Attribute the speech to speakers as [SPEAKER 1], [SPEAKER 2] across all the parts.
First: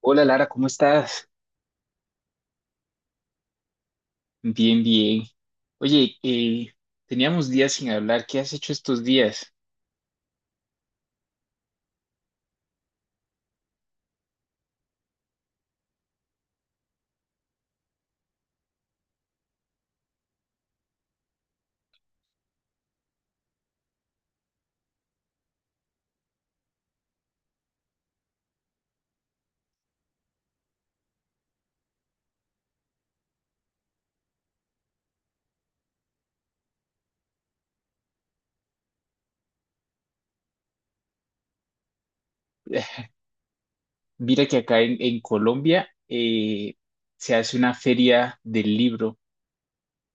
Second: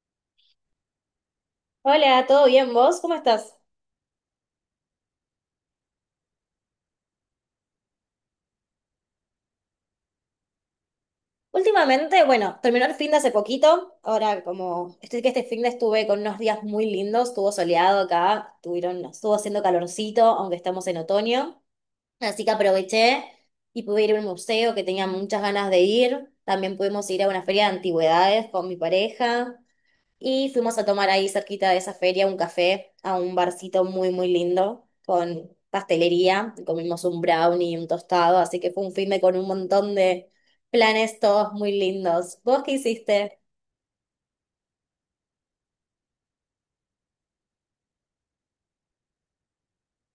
[SPEAKER 1] Hola Lara, ¿cómo estás?
[SPEAKER 2] Hola, ¿todo bien vos? ¿Cómo estás?
[SPEAKER 1] Bien, bien. Oye, teníamos días sin hablar. ¿Qué has hecho estos días?
[SPEAKER 2] Últimamente, bueno, terminó el fin de hace poquito. Ahora, como estoy que este fin de estuve con unos días muy lindos, estuvo soleado acá, tuvieron, estuvo haciendo calorcito, aunque estamos en otoño. Así que aproveché y pude ir a un museo que tenía muchas ganas de ir. También pudimos ir a una feria de antigüedades con mi pareja. Y fuimos a tomar ahí cerquita de esa feria un café a un barcito muy, muy lindo con pastelería. Y comimos un brownie y un tostado, así que fue un fin de con un montón de planes todos muy lindos. ¿Vos qué
[SPEAKER 1] Eh,
[SPEAKER 2] hiciste?
[SPEAKER 1] Mira que acá en Colombia, se hace una feria del libro.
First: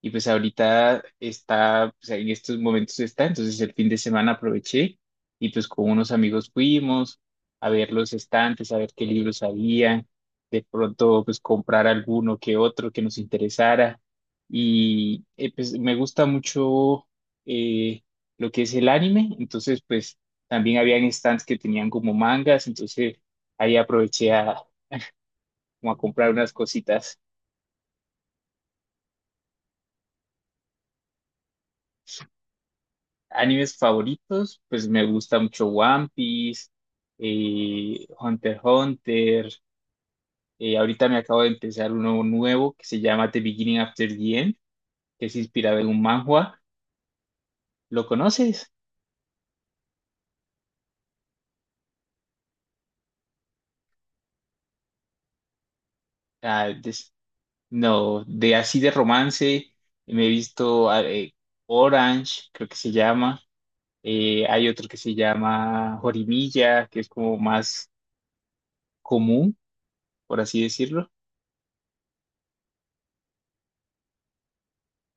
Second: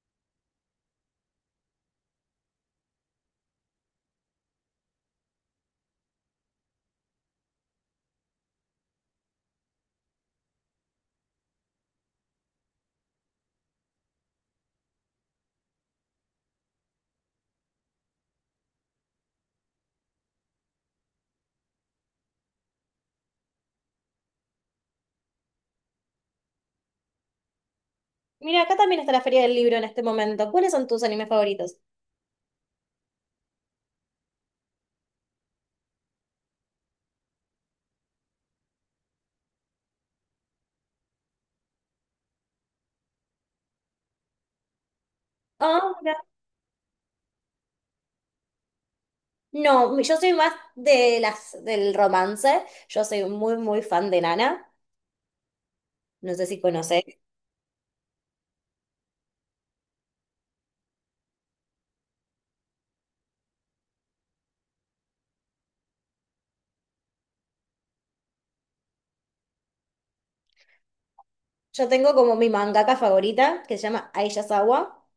[SPEAKER 1] Y pues ahorita está, pues en estos momentos está, entonces el fin de semana aproveché y pues con unos amigos fuimos a ver los estantes, a ver qué libros había, de pronto pues comprar alguno que otro que nos interesara. Y pues me gusta mucho eh, lo que es el anime, entonces pues también habían stands que tenían como mangas, entonces ahí aproveché a, como a comprar unas cositas.
[SPEAKER 2] Mira, acá también está la Feria del Libro en este momento. ¿Cuáles son tus animes favoritos?
[SPEAKER 1] Animes favoritos, pues me gusta mucho One Piece, Hunter x Hunter. Ahorita me acabo de empezar uno nuevo que se llama The Beginning After the End, que es inspirado en
[SPEAKER 2] Ah,
[SPEAKER 1] un
[SPEAKER 2] mira.
[SPEAKER 1] manhwa. ¿Lo conoces?
[SPEAKER 2] No, yo soy más de las, del romance. Yo soy muy, muy fan de Nana. No sé si
[SPEAKER 1] Ah,
[SPEAKER 2] conoces.
[SPEAKER 1] no, de así de romance. Me he visto Orange, creo que se llama. Hay otro que se llama Horimiya, que es como más común, por así decirlo.
[SPEAKER 2] Yo tengo como mi mangaka favorita, que se llama Aisha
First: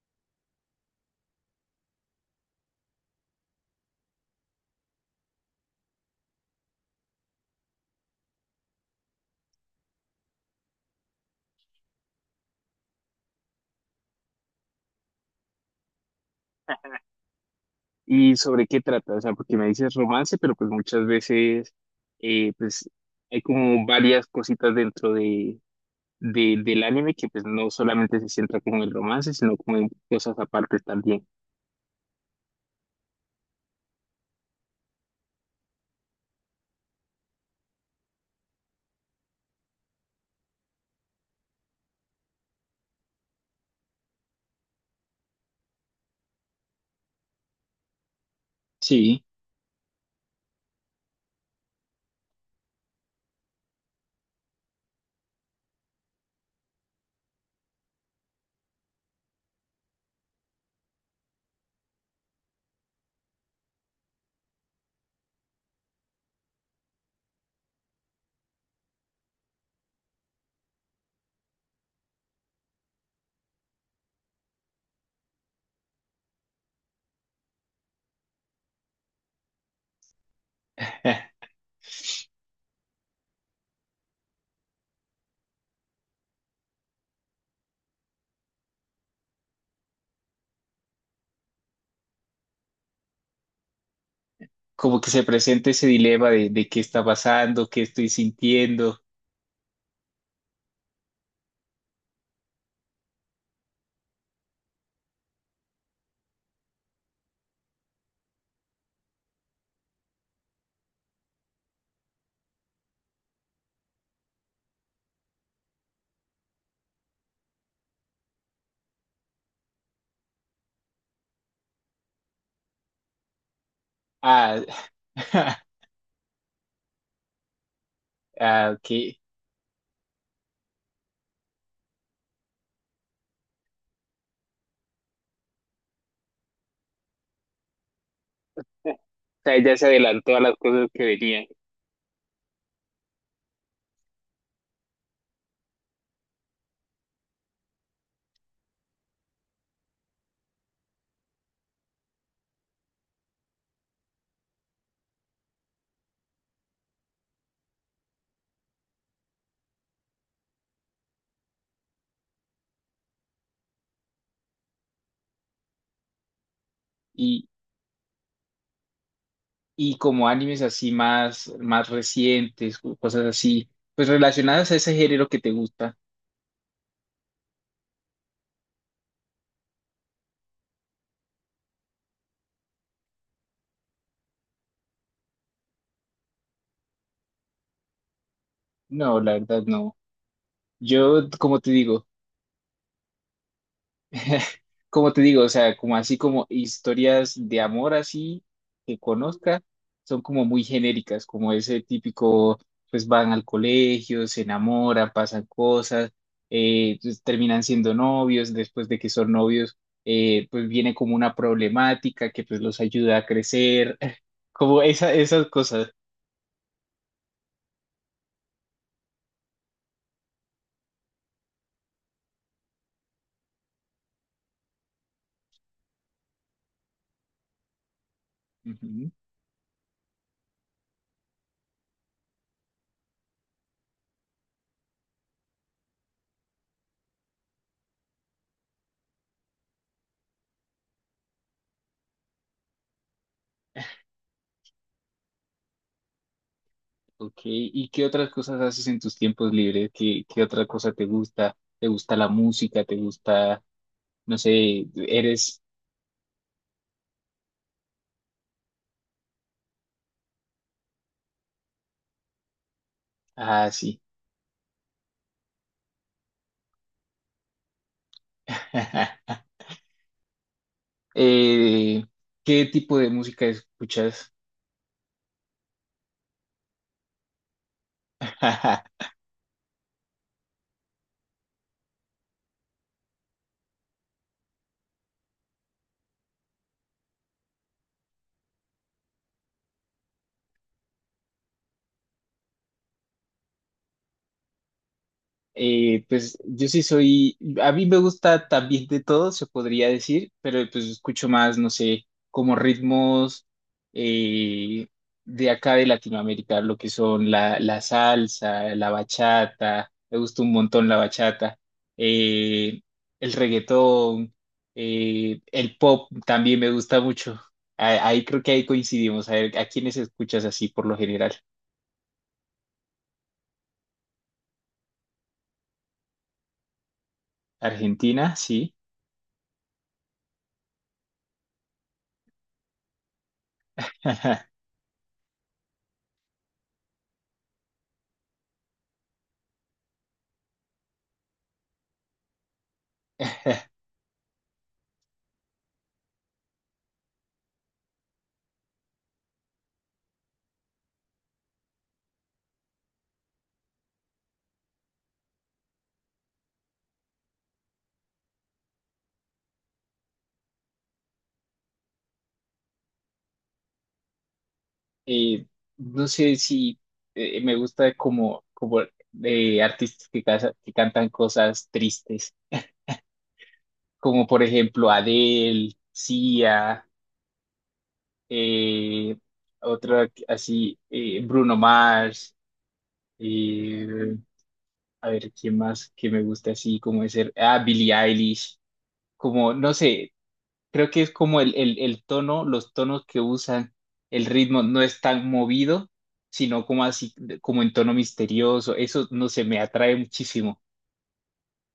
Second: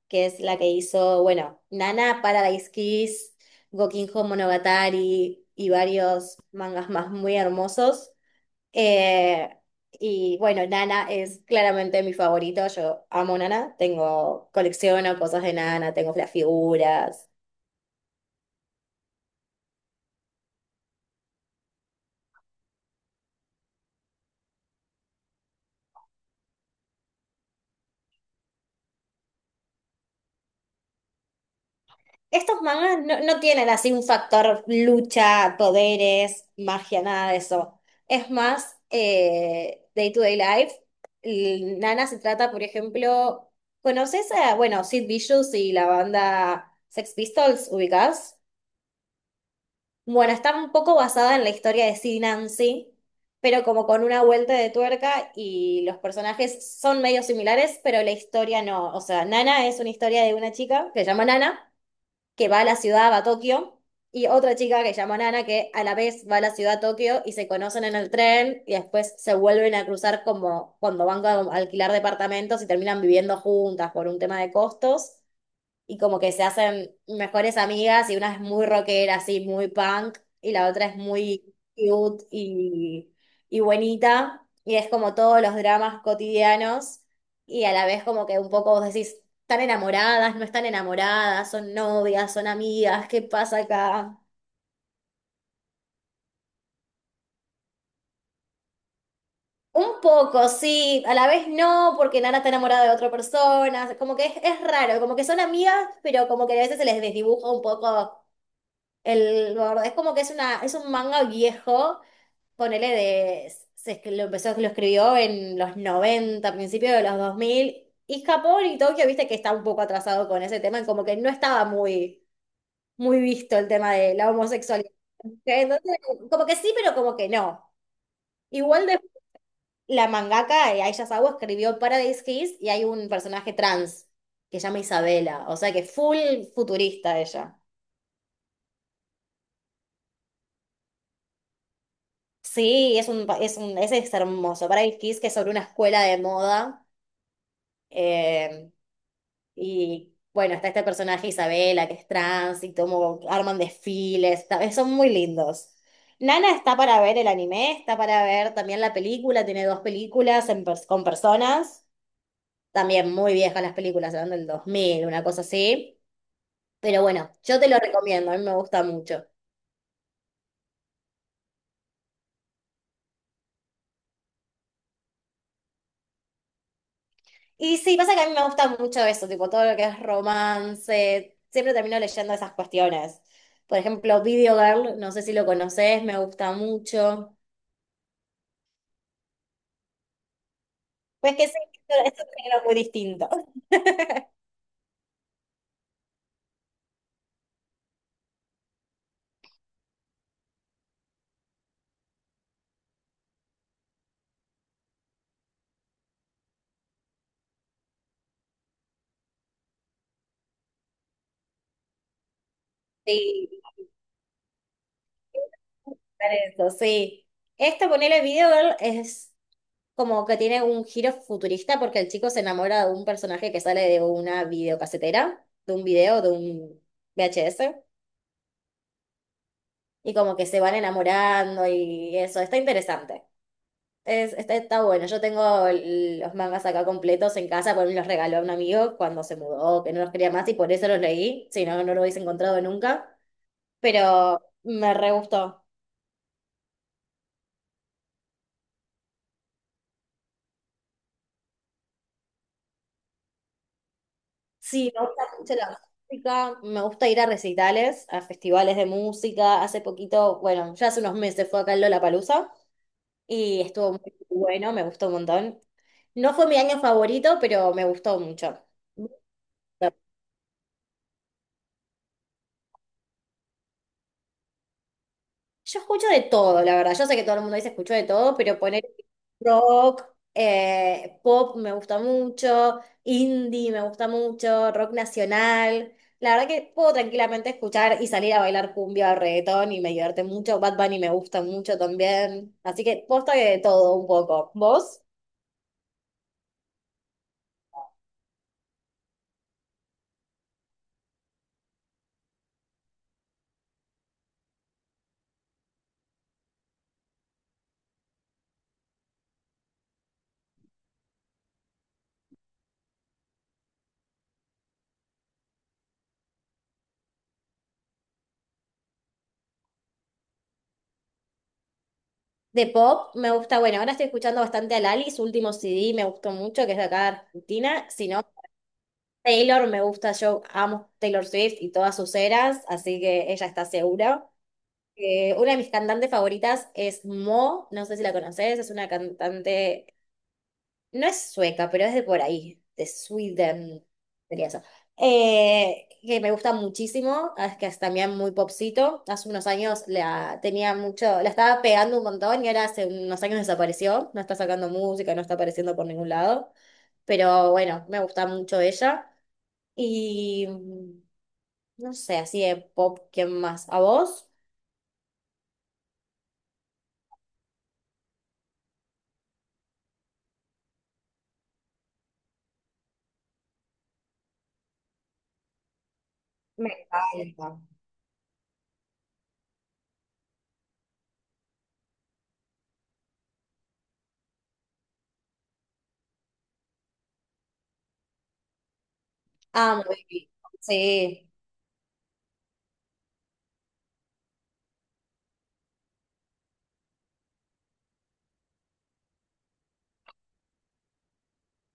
[SPEAKER 2] que es la que hizo, bueno, Nana, Paradise Kiss, Gokinjo Monogatari y varios mangas más muy hermosos. Eh, y bueno, Nana es claramente mi favorito. Yo amo Nana. Tengo, colecciono cosas de Nana, tengo las figuras.
[SPEAKER 1] ¿Y sobre qué trata? O sea, porque me dices romance, pero pues muchas veces, pues hay como varias cositas dentro de, del anime que pues no solamente se centra como en el romance, sino como en cosas aparte también.
[SPEAKER 2] Estos mangas no, no tienen así un factor lucha, poderes, magia, nada de eso. Es más, day to day life. Nana se trata, por ejemplo, ¿conoces a, bueno, Sid Vicious y la banda Sex Pistols, ubicás?
[SPEAKER 1] Sí,
[SPEAKER 2] Bueno, está un poco basada en la historia de Sid y Nancy, pero como con una vuelta de tuerca y los personajes son medio similares, pero la historia no. O sea, Nana es una historia de una chica que se llama Nana que va a la ciudad, va a Tokio, y otra chica que se llama Nana, que a la vez va a la ciudad a Tokio y se conocen en el tren y después se vuelven a cruzar como cuando van a alquilar departamentos y terminan viviendo juntas por un tema de costos y como que se hacen mejores amigas y una es muy rockera, así, muy punk, y la otra es
[SPEAKER 1] eh,
[SPEAKER 2] muy cute y, buenita, y es como todos los dramas cotidianos, y a la vez como que un poco vos decís, están enamoradas, no están enamoradas, son novias, son amigas, ¿qué pasa acá?
[SPEAKER 1] como que se presenta ese dilema de qué está pasando, qué estoy sintiendo.
[SPEAKER 2] Un poco, sí, a la vez no, porque Nana está enamorada de otra persona, como que es raro, como que son amigas, pero como que a veces se les desdibuja un poco. El gordo, es como que es una, es un manga viejo, ponele de, lo empezó, lo escribió en los 90 principios de los 2000 y Japón y Tokio, viste que está un poco atrasado con ese tema, y como que no estaba muy, muy visto el tema de la
[SPEAKER 1] Ah.
[SPEAKER 2] homosexualidad. Entonces, como que sí, pero como que no.
[SPEAKER 1] Ah,
[SPEAKER 2] Igual
[SPEAKER 1] ok.
[SPEAKER 2] de la mangaka Aisha Sawa escribió Paradise Kiss y hay un personaje trans que se llama Isabela, o sea que full futurista ella.
[SPEAKER 1] O sea, ella se adelantó a las cosas que venían.
[SPEAKER 2] Sí, es un, es un, ese es hermoso. Paradise Kiss, que es sobre una escuela de moda. eh, y bueno, está este personaje Isabela, que es trans, y como arman desfiles. Son muy lindos. Nana está para ver el anime, está para ver también la película. Tiene dos películas con personas. También muy viejas las películas, eran del 2000 una cosa así. Pero bueno, yo te lo recomiendo, a mí me gusta mucho.
[SPEAKER 1] Y como animes así más, más recientes, o cosas así, pues relacionadas a ese género que te gusta.
[SPEAKER 2] Y sí, pasa que a mí me gusta mucho eso, tipo todo lo que es romance. Siempre termino leyendo esas cuestiones. Por ejemplo, Video Girl, no sé si lo conoces, me gusta mucho.
[SPEAKER 1] No, la verdad no. Yo,
[SPEAKER 2] Pues que sí,
[SPEAKER 1] como te
[SPEAKER 2] esto
[SPEAKER 1] digo,
[SPEAKER 2] esto es un género muy distinto.
[SPEAKER 1] como te digo, o sea, como así como historias de amor así que conozca, son como muy genéricas, como ese típico, pues van al colegio, se enamoran, pasan cosas, terminan siendo novios, después de que son novios, pues viene como una problemática que pues los ayuda a
[SPEAKER 2] Sí,
[SPEAKER 1] crecer, como esa, esas cosas.
[SPEAKER 2] por eso, sí. Este, ponele Video Girl, es como que tiene un giro futurista porque el chico se enamora de un personaje que sale de una videocasetera, de un video, de un VHS,
[SPEAKER 1] Ujú.
[SPEAKER 2] y como que se van enamorando y eso, está interesante. Está bueno. Yo tengo los mangas acá completos en casa, porque me los regaló un amigo cuando se mudó, que no los quería más y por eso los leí. Si no, no lo hubiese encontrado nunca. Pero me re gustó.
[SPEAKER 1] Ok, ¿y qué otras cosas haces en tus tiempos libres? ¿Qué, qué otra cosa te gusta? ¿Te gusta la música? ¿Te gusta, no sé,
[SPEAKER 2] Sí, me gusta mucho
[SPEAKER 1] eres
[SPEAKER 2] la música. Me gusta ir a recitales, a festivales de música. Hace poquito, bueno, ya hace unos meses fue acá el Lollapalooza y estuvo
[SPEAKER 1] así?
[SPEAKER 2] muy bueno, me gustó un montón. No fue mi año favorito, pero me gustó mucho.
[SPEAKER 1] Eh, ¿Qué tipo de música escuchas?
[SPEAKER 2] Yo escucho de todo, la verdad. Yo sé que todo el mundo dice escucho de todo, pero poner rock, pop me gusta mucho, indie me gusta mucho, rock nacional. La verdad que puedo tranquilamente escuchar y salir a bailar cumbia o reggaetón y me divierte mucho. Bad Bunny me gusta mucho también. Así que posta que de todo un poco. ¿Vos?
[SPEAKER 1] Pues yo sí soy, a mí me gusta también de todo, se podría decir, pero pues escucho más, no sé, como ritmos, eh, de acá de Latinoamérica, lo que son la, la salsa, la bachata, me gusta un montón la bachata, eh, el reggaetón, el pop también me gusta mucho. Ahí creo que ahí coincidimos, a ver, ¿a quiénes escuchas así por lo general?
[SPEAKER 2] De pop me gusta, bueno, ahora estoy escuchando bastante a Lali, su último CD me gustó mucho, que es de acá de Argentina. Si no,
[SPEAKER 1] Argentina, sí.
[SPEAKER 2] Taylor me gusta, yo amo Taylor Swift y todas sus eras, así que ella está segura. Una de mis cantantes favoritas es Mo, no sé si la conoces, es una cantante, no es sueca, pero es de por ahí, de Sweden, sería eso. Que me gusta muchísimo, ah, es que es también muy popcito. Hace unos años la tenía mucho, la estaba pegando un montón y ahora hace unos años desapareció, no está sacando música, no está apareciendo por ningún lado, pero bueno, me gusta mucho ella. Y no sé, así de pop, ¿quién más? ¿A vos?
[SPEAKER 1] eh, no sé si, me gusta como, como, artistas que, que cantan cosas tristes, como por ejemplo Adele,
[SPEAKER 2] Me
[SPEAKER 1] Sia,
[SPEAKER 2] encanta.
[SPEAKER 1] eh, otra así, Bruno Mars, eh, a ver, ¿quién más que me gusta así? Como ser, ah, Billie Eilish, como, no
[SPEAKER 2] Amo
[SPEAKER 1] sé.
[SPEAKER 2] Billie.
[SPEAKER 1] Creo que es
[SPEAKER 2] Sí.
[SPEAKER 1] como el tono, los tonos que usan, el ritmo no es tan movido, sino como así, como en tono misterioso. Eso no sé, me atrae muchísimo.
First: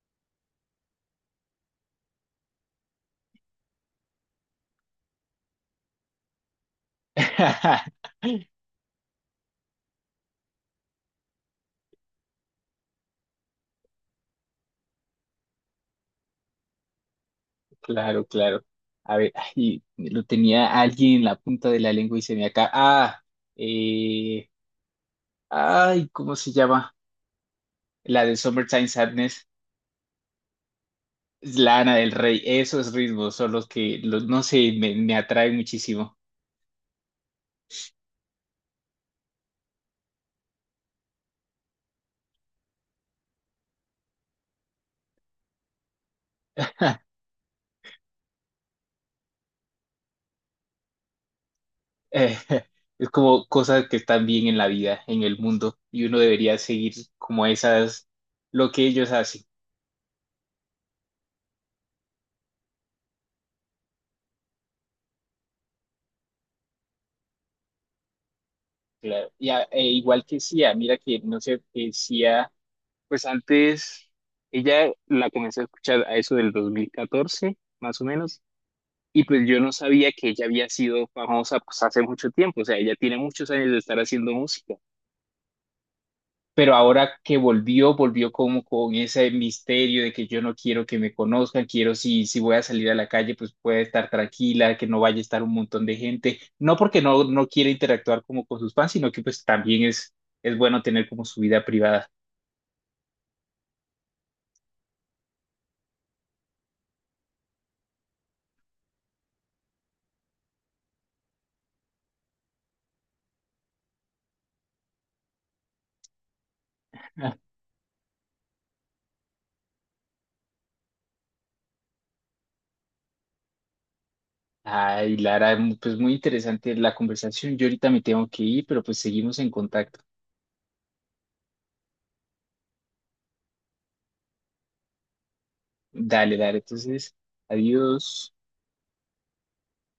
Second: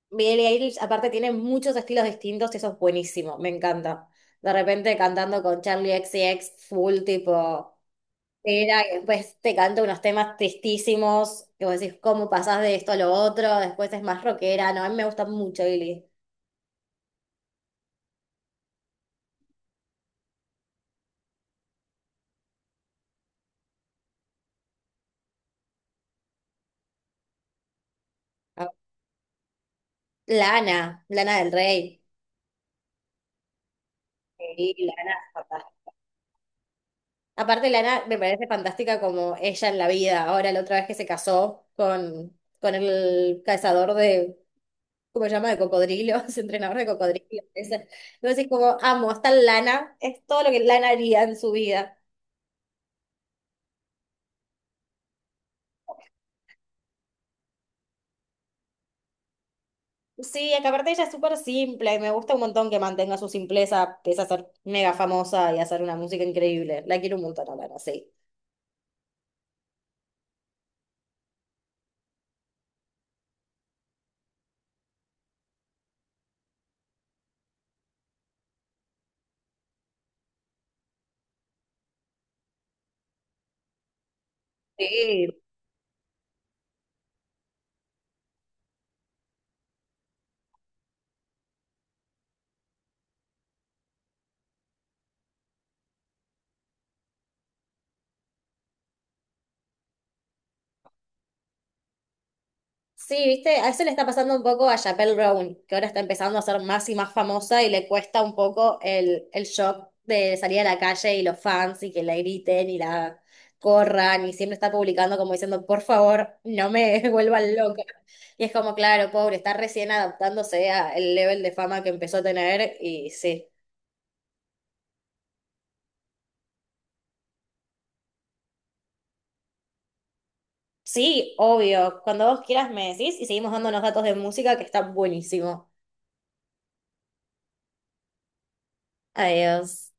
[SPEAKER 2] Billie Eilish, aparte, tiene muchos estilos distintos y eso es buenísimo. Me encanta. De repente cantando con Charlie XCX full tipo. Era, y después te canta unos temas tristísimos, que vos decís, ¿cómo pasás de esto a lo otro? Después es más rockera, no, a mí me gusta mucho Billie.
[SPEAKER 1] Claro, claro. A ver, ay, lo tenía alguien en la punta de la lengua y se me acá. Ah, eh, ay, ¿cómo se llama? La de
[SPEAKER 2] Ah,
[SPEAKER 1] Summertime Sadness,
[SPEAKER 2] Lana, Lana del
[SPEAKER 1] Lana
[SPEAKER 2] Rey.
[SPEAKER 1] del Rey. Esos ritmos son los que, los, no sé,
[SPEAKER 2] Sí,
[SPEAKER 1] me
[SPEAKER 2] Lana,
[SPEAKER 1] atraen muchísimo.
[SPEAKER 2] aparte, Lana me parece fantástica como ella en la vida. Ahora, la otra vez que se casó con el cazador de, ¿cómo se llama? De cocodrilos, entrenador de cocodrilos. Ese. Entonces, como amo, está Lana, es todo lo que Lana haría en su vida.
[SPEAKER 1] eh, es como cosas que están bien en la vida, en el mundo, y uno debería seguir como esas, lo que ellos hacen.
[SPEAKER 2] Sí, acá aparte ella es súper simple y me gusta un montón que mantenga su simpleza, pese a ser mega famosa y hacer una música increíble. La quiero un montón a Lana, sí.
[SPEAKER 1] Claro. Y a e igual que Sia, mira que no sé, que Sia, pues antes ella la comencé a escuchar a eso del 2014 más o menos, y pues yo no sabía que ella había sido famosa pues hace mucho tiempo, o sea, ella tiene muchos años de estar haciendo música.
[SPEAKER 2] Sí,
[SPEAKER 1] Pero ahora que volvió, volvió como con ese misterio de que yo no quiero que me conozcan, quiero si, si voy a salir a la calle, pues pueda estar tranquila, que no vaya a estar un montón de gente, no porque no, no quiera interactuar como con sus fans, sino que pues también es bueno tener como su vida privada.
[SPEAKER 2] sí, viste, a eso le está pasando un poco a Chappelle Brown, que ahora está empezando a ser más y más famosa y le cuesta un poco el shock de salir a la calle y los fans y que la griten y la corran y siempre está publicando como diciendo, por favor, no me vuelvan loca. Y es como, claro, pobre, está recién adaptándose al level de fama que empezó a tener y sí.
[SPEAKER 1] Ay, Lara, pues muy interesante la conversación. Yo ahorita me tengo que ir, pero pues seguimos en contacto.
[SPEAKER 2] Sí, obvio, cuando vos quieras me decís y seguimos dándonos datos de música que está buenísimo.
[SPEAKER 1] Dale, dale, entonces, adiós.
[SPEAKER 2] Adiós.